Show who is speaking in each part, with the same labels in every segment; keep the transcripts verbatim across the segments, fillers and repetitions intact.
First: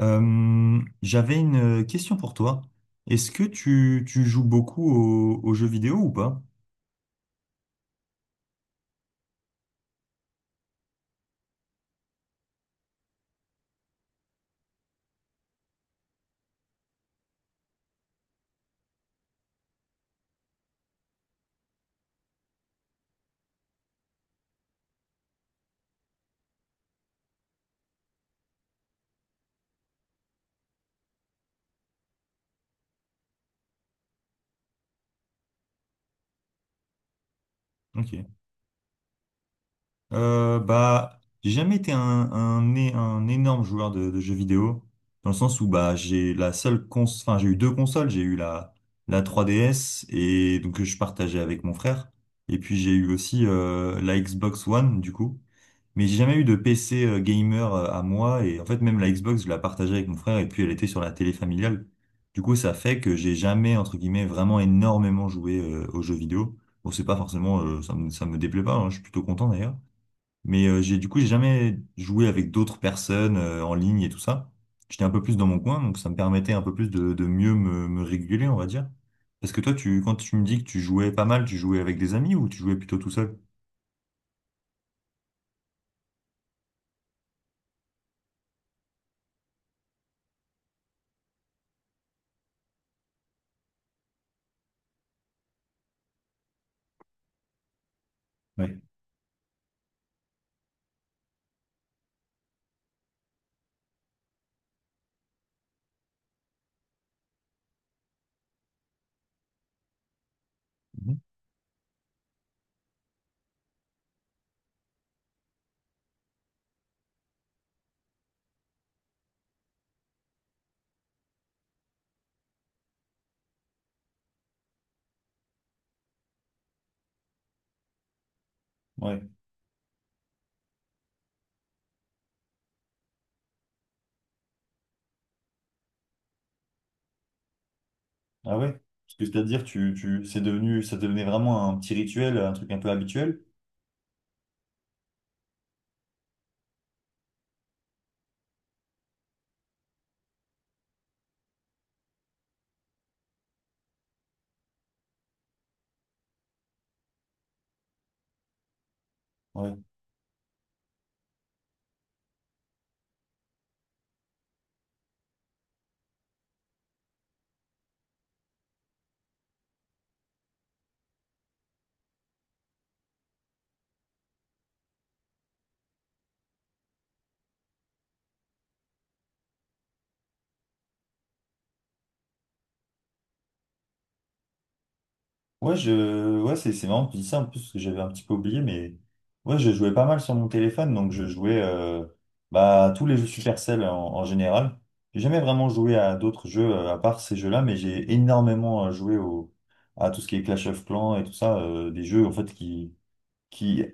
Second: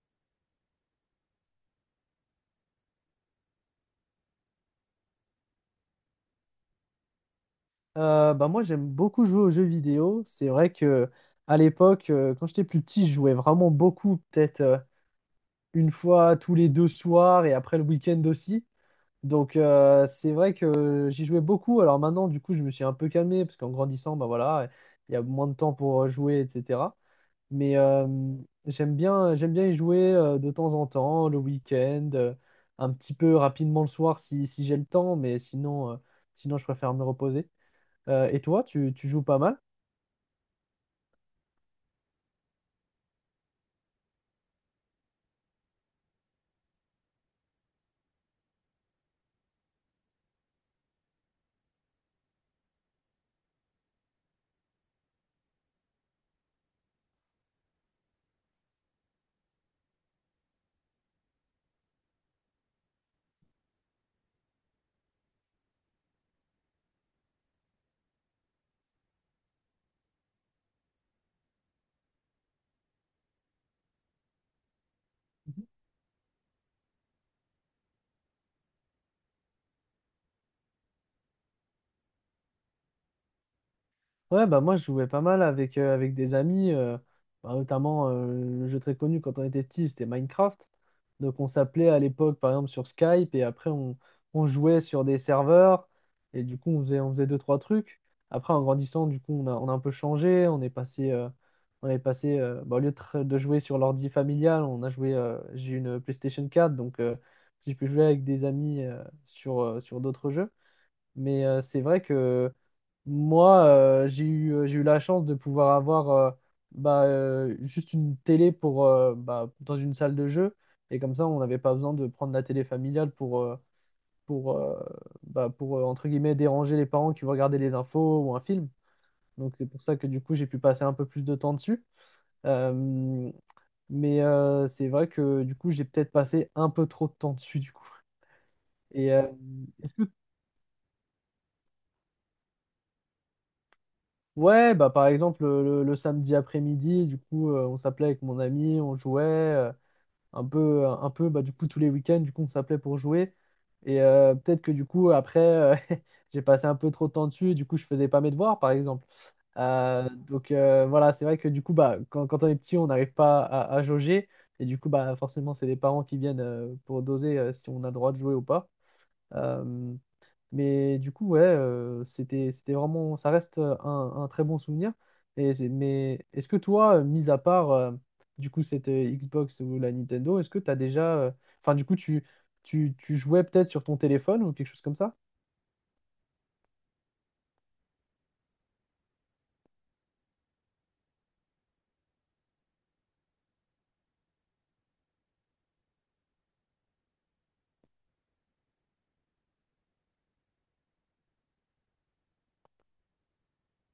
Speaker 1: Euh, j'avais une question pour toi. Est-ce que tu, tu joues beaucoup aux, aux jeux vidéo ou pas?
Speaker 2: Euh, bah moi j'aime beaucoup jouer aux jeux vidéo. C'est vrai que à l'époque, euh, quand j'étais plus petit, je jouais vraiment beaucoup, peut-être euh, une fois tous les deux soirs et après le week-end aussi. Donc euh, c'est vrai que j'y jouais beaucoup. Alors maintenant, du coup, je me suis un peu calmé parce qu'en grandissant, bah voilà, il y a moins de temps pour euh, jouer, et cetera. Mais euh, j'aime bien, j'aime bien y jouer euh, de temps en temps, le week-end, euh, un petit peu rapidement le soir si, si j'ai le temps, mais sinon, euh, sinon je préfère me reposer. Euh,
Speaker 1: Ok.
Speaker 2: et toi, tu, tu joues pas mal?
Speaker 1: Euh, bah, j'ai jamais été un, un, é- un énorme joueur de, de jeux vidéo, dans le sens où bah, j'ai la seule cons enfin, j'ai eu deux consoles, j'ai eu la, la trois D S et donc que je partageais avec mon frère, et puis j'ai eu aussi euh, la Xbox One du coup. Mais j'ai jamais eu de P C euh, gamer euh, à moi, et en fait même la Xbox je la partageais avec mon frère et puis elle était sur la télé familiale. Du coup ça fait que j'ai jamais, entre guillemets, vraiment énormément joué euh, aux jeux vidéo. Bon, c'est pas forcément euh, ça me, ça me déplaît pas, hein, je suis plutôt content d'ailleurs. Mais euh, j'ai du coup j'ai jamais joué avec d'autres personnes euh, en ligne et tout ça. J'étais un peu plus dans mon coin, donc ça me permettait un peu plus de, de mieux me, me réguler, on va dire. Parce que toi tu quand tu me dis que tu jouais pas mal, tu jouais avec des amis ou tu jouais plutôt tout seul?
Speaker 2: Ouais, bah moi je jouais pas mal avec, euh, avec des amis, euh, bah, notamment euh, le jeu très connu quand on était petit, c'était Minecraft. Donc on s'appelait à l'époque par exemple sur Skype et après on, on jouait sur des serveurs et du coup on faisait, on faisait deux, trois trucs. Après en
Speaker 1: Ouais.
Speaker 2: grandissant, du coup on a, on a un peu changé, on est passé, euh, on est passé euh, bah, au lieu de, tra- de jouer sur l'ordi familial, on a joué, euh, j'ai une PlayStation quatre donc euh, j'ai pu jouer avec des amis euh, sur, euh, sur d'autres jeux.
Speaker 1: Mhm.
Speaker 2: Mais euh, c'est vrai que moi, euh, j'ai eu, euh, j'ai eu la chance de pouvoir avoir euh, bah, euh, juste une télé pour, euh, bah, dans une salle de jeu. Et comme ça, on n'avait pas besoin de prendre la télé familiale pour, euh, pour, euh, bah, pour euh, entre guillemets, déranger les parents qui vont regarder les infos ou un film.
Speaker 1: Ouais.
Speaker 2: Donc c'est pour ça que du coup, j'ai pu passer un peu plus de temps dessus. Euh, mais euh, c'est vrai que du coup, j'ai peut-être passé un peu trop de temps dessus, du coup.
Speaker 1: Ah ouais?
Speaker 2: Et,
Speaker 1: Parce
Speaker 2: euh,
Speaker 1: que c'est-à-dire, tu, tu, c'est devenu, ça devenait vraiment un petit rituel, un truc un peu habituel.
Speaker 2: Ouais, bah par exemple le, le- le samedi après-midi, du coup euh, on s'appelait avec mon ami, on jouait euh, un peu, un peu, bah du coup tous les week-ends, du coup on s'appelait pour jouer. Et euh, peut-être que du coup après euh, j'ai passé un peu trop de temps dessus, et du coup je faisais pas mes devoirs par exemple.
Speaker 1: Ouais.
Speaker 2: Euh, donc euh, voilà, c'est vrai que du coup bah quand, quand on est petit on n'arrive pas à, à jauger et du coup bah forcément c'est les parents qui viennent euh, pour doser euh, si on a le droit de jouer ou pas. Euh, mais du coup, ouais, euh, c'était, c'était vraiment, ça reste euh, un, un très bon souvenir. Et c'est- mais est-ce que toi, euh, mis à part euh, du coup cette euh, Xbox ou la Nintendo, est-ce que tu as déjà, euh, enfin du coup, tu, tu, tu jouais peut-être sur ton téléphone ou quelque chose comme ça?
Speaker 1: Ouais, je, ouais, c'est, c'est marrant que tu dis ça, en plus, parce que j'avais un petit peu oublié, mais ouais, je jouais pas mal sur mon téléphone. Donc je jouais, euh, bah, à tous les jeux Supercell en, en général. J'ai jamais vraiment joué à d'autres jeux euh, à part ces jeux-là, mais j'ai énormément euh, joué au, à tout ce qui est Clash of Clans et tout ça, euh, des jeux, en fait, qui, qui,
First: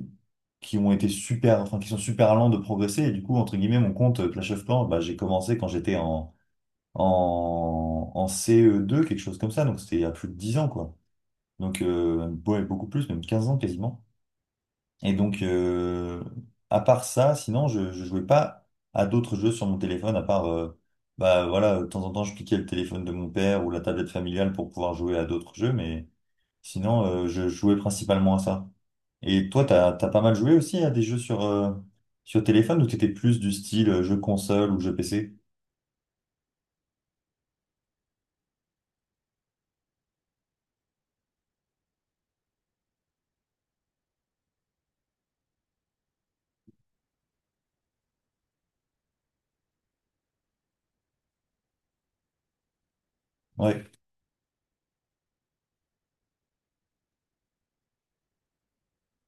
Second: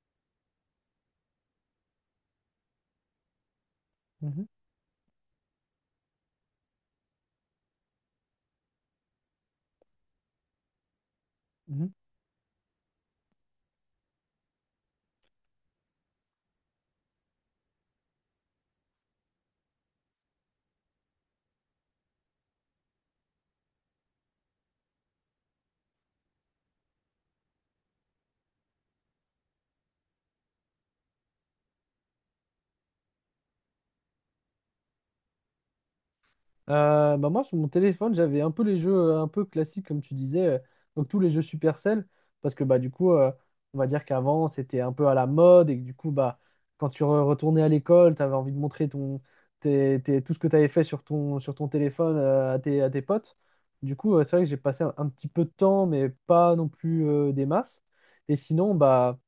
Speaker 1: qui ont été super, enfin, qui sont super lents de progresser. Et du coup, entre guillemets, mon compte euh,
Speaker 2: Mhm,
Speaker 1: Clash of Clans, bah, j'ai commencé quand j'étais en, en, en C E deux, quelque chose comme ça. Donc c'était il y a plus de dix ans, quoi. Donc
Speaker 2: mhm.
Speaker 1: euh, ouais, beaucoup plus, même quinze ans quasiment. Et donc, euh, à part ça, sinon, je, je jouais pas à d'autres jeux sur mon téléphone, à part, euh, bah voilà, de temps en temps, je piquais le téléphone de mon père ou la tablette familiale pour pouvoir jouer à d'autres jeux. Mais sinon, euh, je jouais principalement à ça. Et toi, t'as, t'as pas mal joué aussi à des jeux sur, euh, sur téléphone, ou t'étais plus du style euh, jeu console ou jeu P C?
Speaker 2: Euh, bah moi, sur mon téléphone, j'avais un peu les jeux euh, un peu classiques, comme tu disais, euh, donc tous les jeux Supercell, parce que bah, du coup, euh, on va dire qu'avant, c'était un peu à la mode, et que du coup, bah, quand tu re- retournais à l'école, tu avais envie de montrer ton, tes- tes- tout ce que tu avais fait sur ton, sur ton téléphone euh, à tes, à tes potes.
Speaker 1: Ouais.
Speaker 2: Du coup, euh, c'est vrai que j'ai passé un, un petit peu de temps, mais pas non plus euh, des masses. Et sinon, bah,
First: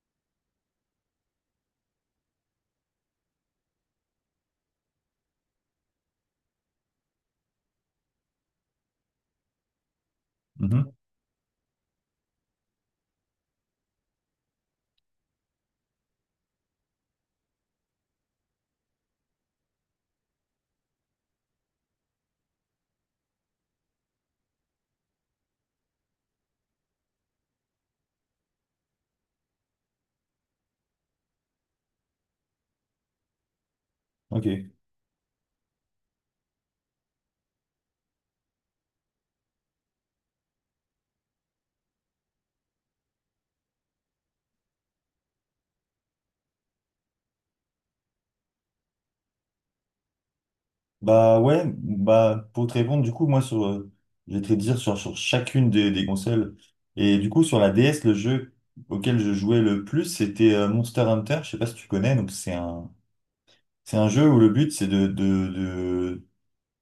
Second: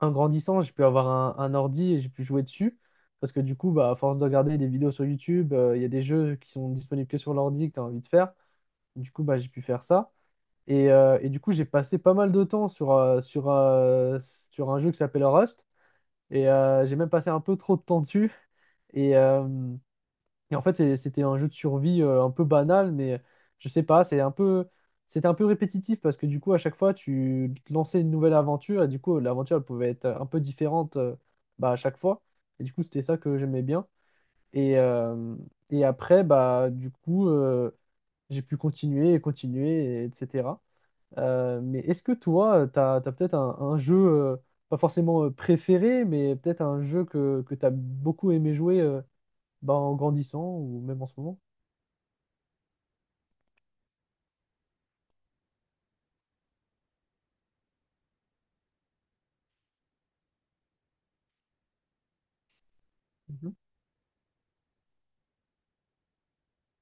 Speaker 2: en grandissant, j'ai pu avoir un, un ordi et j'ai pu jouer dessus. Parce que du coup, bah, à force de regarder des vidéos sur YouTube, euh, il y a des jeux qui sont disponibles que sur l'ordi que tu as envie de faire. Du coup, bah, j'ai pu faire ça.
Speaker 1: Mhm.
Speaker 2: Et, euh, et du coup, j'ai passé pas mal de temps sur, euh, sur, euh, sur un jeu qui s'appelle Rust. Et euh, j'ai même passé un peu trop de temps dessus. Et, euh, et en fait, c'est- c'était un jeu de survie euh, un peu banal, mais je sais pas, c'est un peu, c'était un peu répétitif parce que du coup, à chaque fois, tu lançais une nouvelle aventure et du coup, l'aventure, elle pouvait être un peu différente euh, bah, à chaque fois. Et du coup, c'était ça que j'aimais bien.
Speaker 1: Ok.
Speaker 2: Et, euh, et après, bah, du coup, euh, j'ai pu continuer et continuer, et etc. Euh, mais est-ce que toi, t'as, t'as peut-être un, un jeu, euh, pas forcément euh, préféré, mais peut-être un jeu que, que t'as beaucoup aimé jouer euh, bah, en grandissant ou même en ce moment?
Speaker 1: Bah ouais, bah pour te répondre, du coup, moi sur euh, je vais te dire sur, sur chacune des, des consoles. Et du coup, sur la D S, le jeu auquel je jouais le plus, c'était euh, Monster Hunter. Je sais pas si tu connais. Donc c'est un
Speaker 2: Mhm,
Speaker 1: c'est un jeu où le but c'est de, de, de,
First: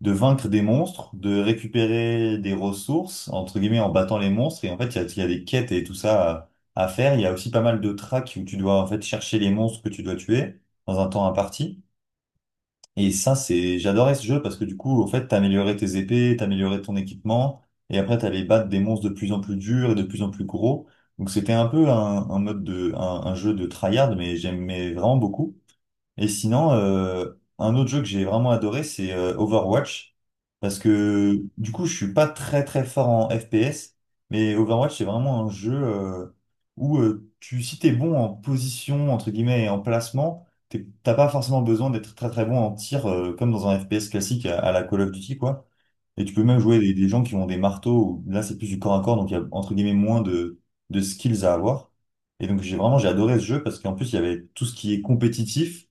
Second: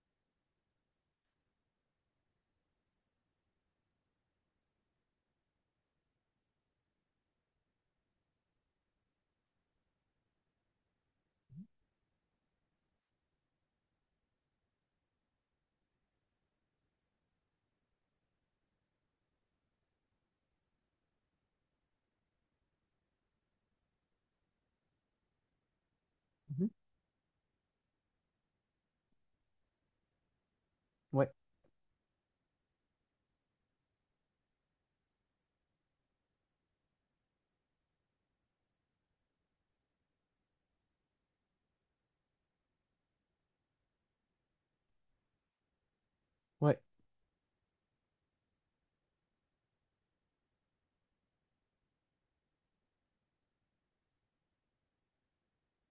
Speaker 1: de vaincre des monstres, de récupérer des ressources, entre guillemets, en battant les monstres. Et en fait, il y a, il y a des quêtes et tout ça à, à faire. Il y a aussi pas mal de tracks où tu dois en fait chercher les monstres que tu dois tuer dans un temps imparti. Et ça, c'est, j'adorais ce jeu, parce que du coup, en fait, t'améliorais tes épées, t'améliorais ton équipement, et après, t'allais battre des monstres de plus en plus durs et de plus en plus gros. Donc c'était un peu un, un mode de, un, un jeu de tryhard, mais j'aimais vraiment beaucoup. Et
Speaker 2: mhm.
Speaker 1: sinon, euh, un autre jeu que j'ai vraiment adoré, c'est euh, Overwatch. Parce
Speaker 2: Ouais,
Speaker 1: que du coup, je suis pas très très fort en F P S, mais Overwatch, c'est vraiment un jeu euh, où euh, tu, si t'es bon en position, entre guillemets, et en placement, t'es- t'as pas forcément besoin d'être très très bon en tir, euh, comme dans un F P S classique à, à la Call of Duty, quoi. Et tu peux même jouer
Speaker 2: ouais.
Speaker 1: des, des gens qui ont des marteaux, où là c'est plus du corps à corps, donc il y a, entre guillemets, moins de, de skills à avoir. Et donc j'ai vraiment j'ai adoré ce jeu parce qu'en plus il y avait tout ce qui est compétitif.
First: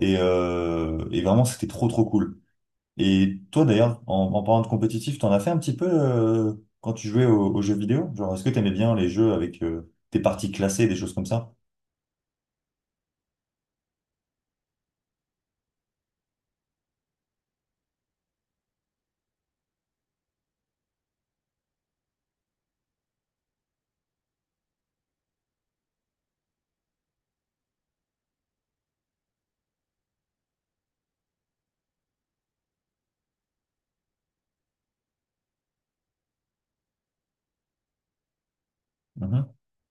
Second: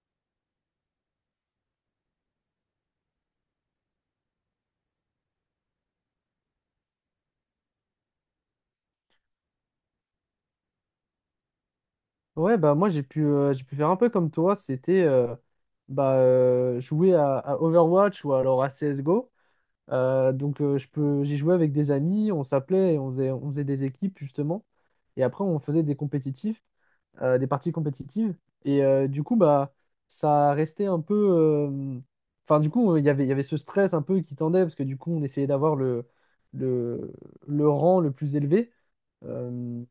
Speaker 1: Et, euh, et vraiment, c'était trop, trop cool. Et toi, d'ailleurs, en, en parlant de compétitif, t'en as fait un petit peu euh, quand tu jouais aux, aux jeux vidéo? Genre, est-ce que t'aimais bien les jeux avec euh, des parties classées, des choses comme ça?
Speaker 2: Ouais, Bah moi j'ai pu, euh, j'ai pu faire un peu comme toi, c'était euh, bah, euh, jouer à, à Overwatch ou alors à C S G O. Euh, donc euh, je peux, j'y jouais avec des amis, on s'appelait, et on faisait, on faisait des équipes justement, et après on faisait des compétitifs, euh, des parties compétitives, et euh, du coup bah ça restait un peu, euh, enfin du coup il y avait, il y avait ce stress un peu qui tendait parce que du coup on essayait d'avoir le, le, le rang le plus élevé.
Speaker 1: Mhm.
Speaker 2: Euh,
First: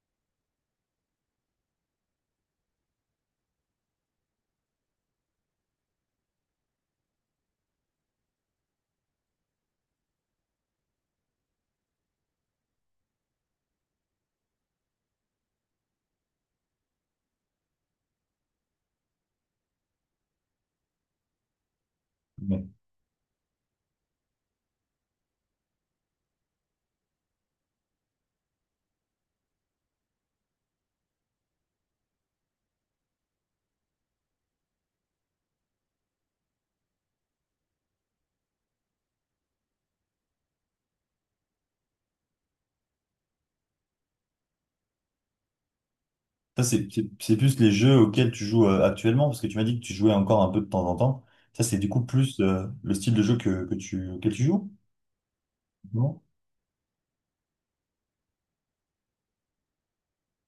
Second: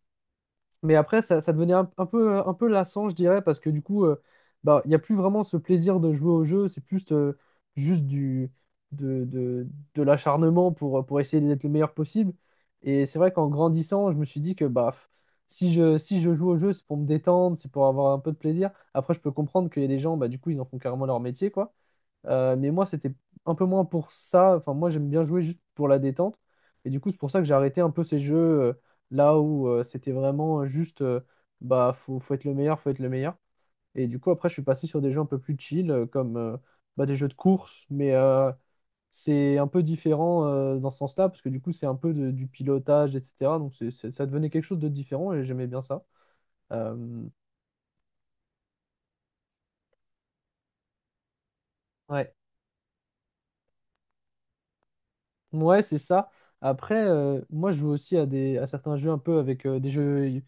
Speaker 2: Mais après, ça, ça devenait un, un peu, un peu lassant, je dirais, parce que du coup, euh, bah, il n'y a plus vraiment ce plaisir de jouer au jeu, c'est plus euh, juste du, de, de, de l'acharnement pour, pour essayer d'être le meilleur possible. Et c'est vrai qu'en grandissant, je me suis dit que bah, f- si je, si je joue au jeu, c'est pour me détendre, c'est pour avoir un peu de plaisir. Après, je peux comprendre qu'il y a des gens, bah, du coup, ils en font carrément leur métier, quoi. Euh,
Speaker 1: Ouais.
Speaker 2: mais moi, c'était un peu moins pour ça. Enfin, moi, j'aime bien jouer juste pour la détente. Et du coup, c'est pour ça que j'ai arrêté un peu ces jeux euh, là où euh, c'était vraiment juste, euh, bah, faut, faut être le meilleur, faut être le meilleur. Et du coup, après, je suis passé sur des jeux un peu plus chill, euh, comme euh, bah, des jeux de course. Mais euh, c'est un peu différent euh, dans ce sens-là, parce que du coup, c'est un peu de- du pilotage, et cetera. Donc, c'est, c'est- ça devenait quelque chose de différent et j'aimais bien ça.
Speaker 1: Ça, c'est
Speaker 2: Euh,
Speaker 1: c'est- c'est plus les jeux auxquels tu joues euh, actuellement, parce que tu m'as dit que tu jouais encore un peu de temps en temps. Ça, c'est du coup
Speaker 2: ouais.
Speaker 1: plus euh, le style de jeu que, que tu, auquel tu joues?
Speaker 2: Ouais, c'est
Speaker 1: Non?
Speaker 2: ça. Après, euh, moi, je joue aussi à des à certains jeux un peu avec euh, des jeux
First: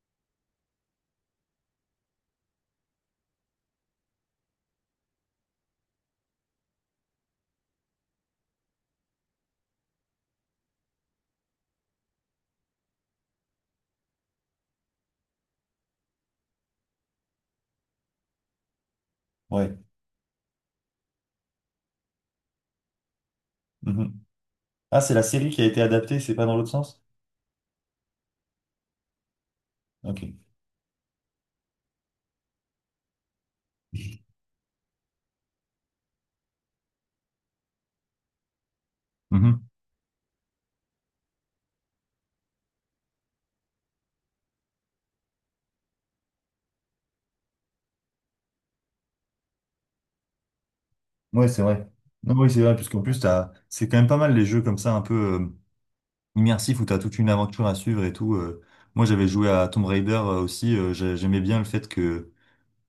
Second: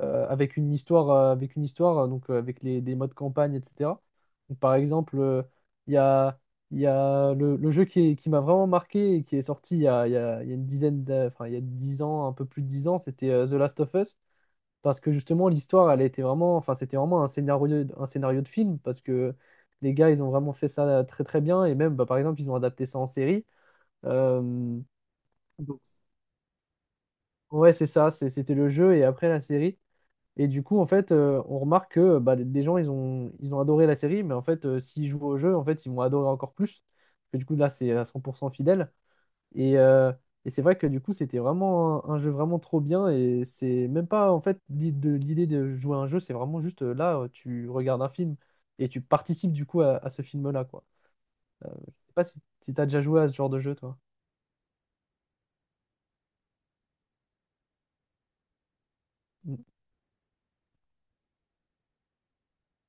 Speaker 2: euh, avec une histoire, euh, avec une histoire, euh, donc euh, avec les, des modes campagne, et cetera. Donc, par exemple, euh, il y a, il y a le, le jeu qui, est- qui m'a vraiment marqué et qui est sorti il y a, il y a- il y a une dizaine d'a- enfin, il y a dix ans, un peu plus de dix ans, c'était euh, The Last of Us. Parce que justement, l'histoire, elle était vraiment, enfin, c'était vraiment un scénario, un scénario de film, parce que
Speaker 1: Ouais.
Speaker 2: les gars, ils ont vraiment fait ça très très bien. Et même, bah, par exemple, ils ont adapté ça en série.
Speaker 1: Mhm. Ah, c'est la série qui a été
Speaker 2: Donc,
Speaker 1: adaptée, c'est pas dans l'autre sens?
Speaker 2: ouais, c'est ça, c'est- c'était le jeu et après la série.
Speaker 1: Ok.
Speaker 2: Et du coup, en fait, euh, on remarque que bah, des gens, ils ont, ils ont adoré la série, mais en fait, euh, s'ils jouent au jeu, en fait, ils vont adorer encore plus. Parce que du coup, là, c'est à cent pour cent fidèle.
Speaker 1: Mhm.
Speaker 2: Et, euh, et c'est vrai que du coup, c'était vraiment un, un jeu vraiment trop bien. Et c'est même pas, en fait, l'i- de- l'idée de jouer à un jeu, c'est vraiment juste euh, là, euh, tu regardes un film et tu participes du coup à, à ce film-là, quoi.
Speaker 1: Ouais, c'est
Speaker 2: Euh,
Speaker 1: vrai.
Speaker 2: je sais pas
Speaker 1: Non,
Speaker 2: si,
Speaker 1: oui, c'est
Speaker 2: si
Speaker 1: vrai,
Speaker 2: t'as
Speaker 1: puisqu'en
Speaker 2: déjà
Speaker 1: plus,
Speaker 2: joué à ce genre
Speaker 1: t'as...
Speaker 2: de jeu,
Speaker 1: c'est quand
Speaker 2: toi.
Speaker 1: même pas mal, les jeux comme ça, un peu euh, immersifs, où tu as toute une aventure à suivre et tout. euh. Moi, j'avais joué
Speaker 2: Mm.
Speaker 1: à Tomb Raider euh, aussi. Euh, j'ai- j'aimais bien le fait que,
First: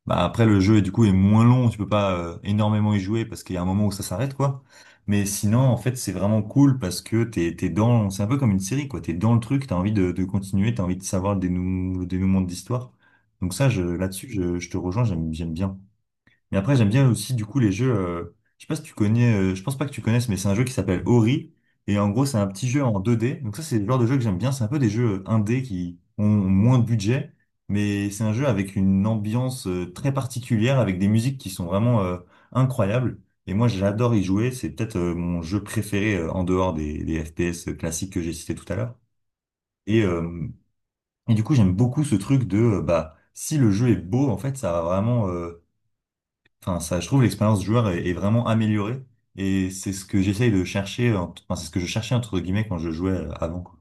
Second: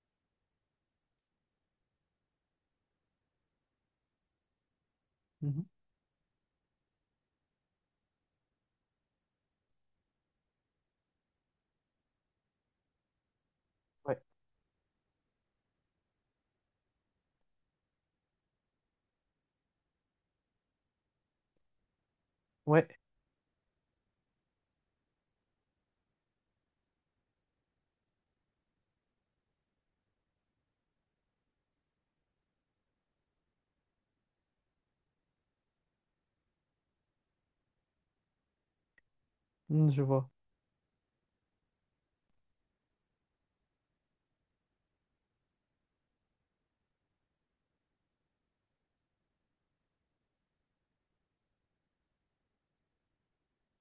Speaker 1: bah, après, le jeu, du coup, est moins long. Tu peux pas euh, énormément y jouer parce qu'il y a un moment où ça s'arrête, quoi. Mais sinon,
Speaker 2: Mhm.
Speaker 1: en fait, c'est vraiment cool parce que t'es, t'es dans... c'est un peu comme une série, quoi. T'es dans le truc, t'as envie de, de continuer, t'as envie de savoir le dénou... le dénouement de l'histoire. Donc ça, je...
Speaker 2: Ouais,
Speaker 1: là-dessus, je... je te rejoins, j'aime j'aime bien. Mais après, j'aime bien aussi, du coup, les jeux. Euh, je sais pas si tu connais, euh, je pense pas que tu connaisses, mais c'est un jeu qui s'appelle Ori. Et en gros, c'est un petit jeu
Speaker 2: ouais.
Speaker 1: en deux D. Donc ça, c'est le genre de jeu que j'aime bien. C'est un peu des jeux un D qui ont moins de budget. Mais c'est un jeu avec une ambiance euh, très particulière, avec des musiques qui sont vraiment euh, incroyables. Et moi, j'adore y jouer. C'est peut-être euh, mon jeu préféré euh, en dehors des, des F P S classiques que j'ai cités tout à l'heure.
Speaker 2: Mm, je
Speaker 1: Et,
Speaker 2: vois.
Speaker 1: euh, et du coup, j'aime beaucoup ce truc de, euh, bah, si le jeu est beau, en fait, ça va vraiment. euh, Enfin, ça, je trouve l'expérience joueur est, est vraiment améliorée, et c'est ce que j'essaye de chercher, en- enfin, c'est ce que je cherchais, entre guillemets, quand je jouais euh, avant, quoi.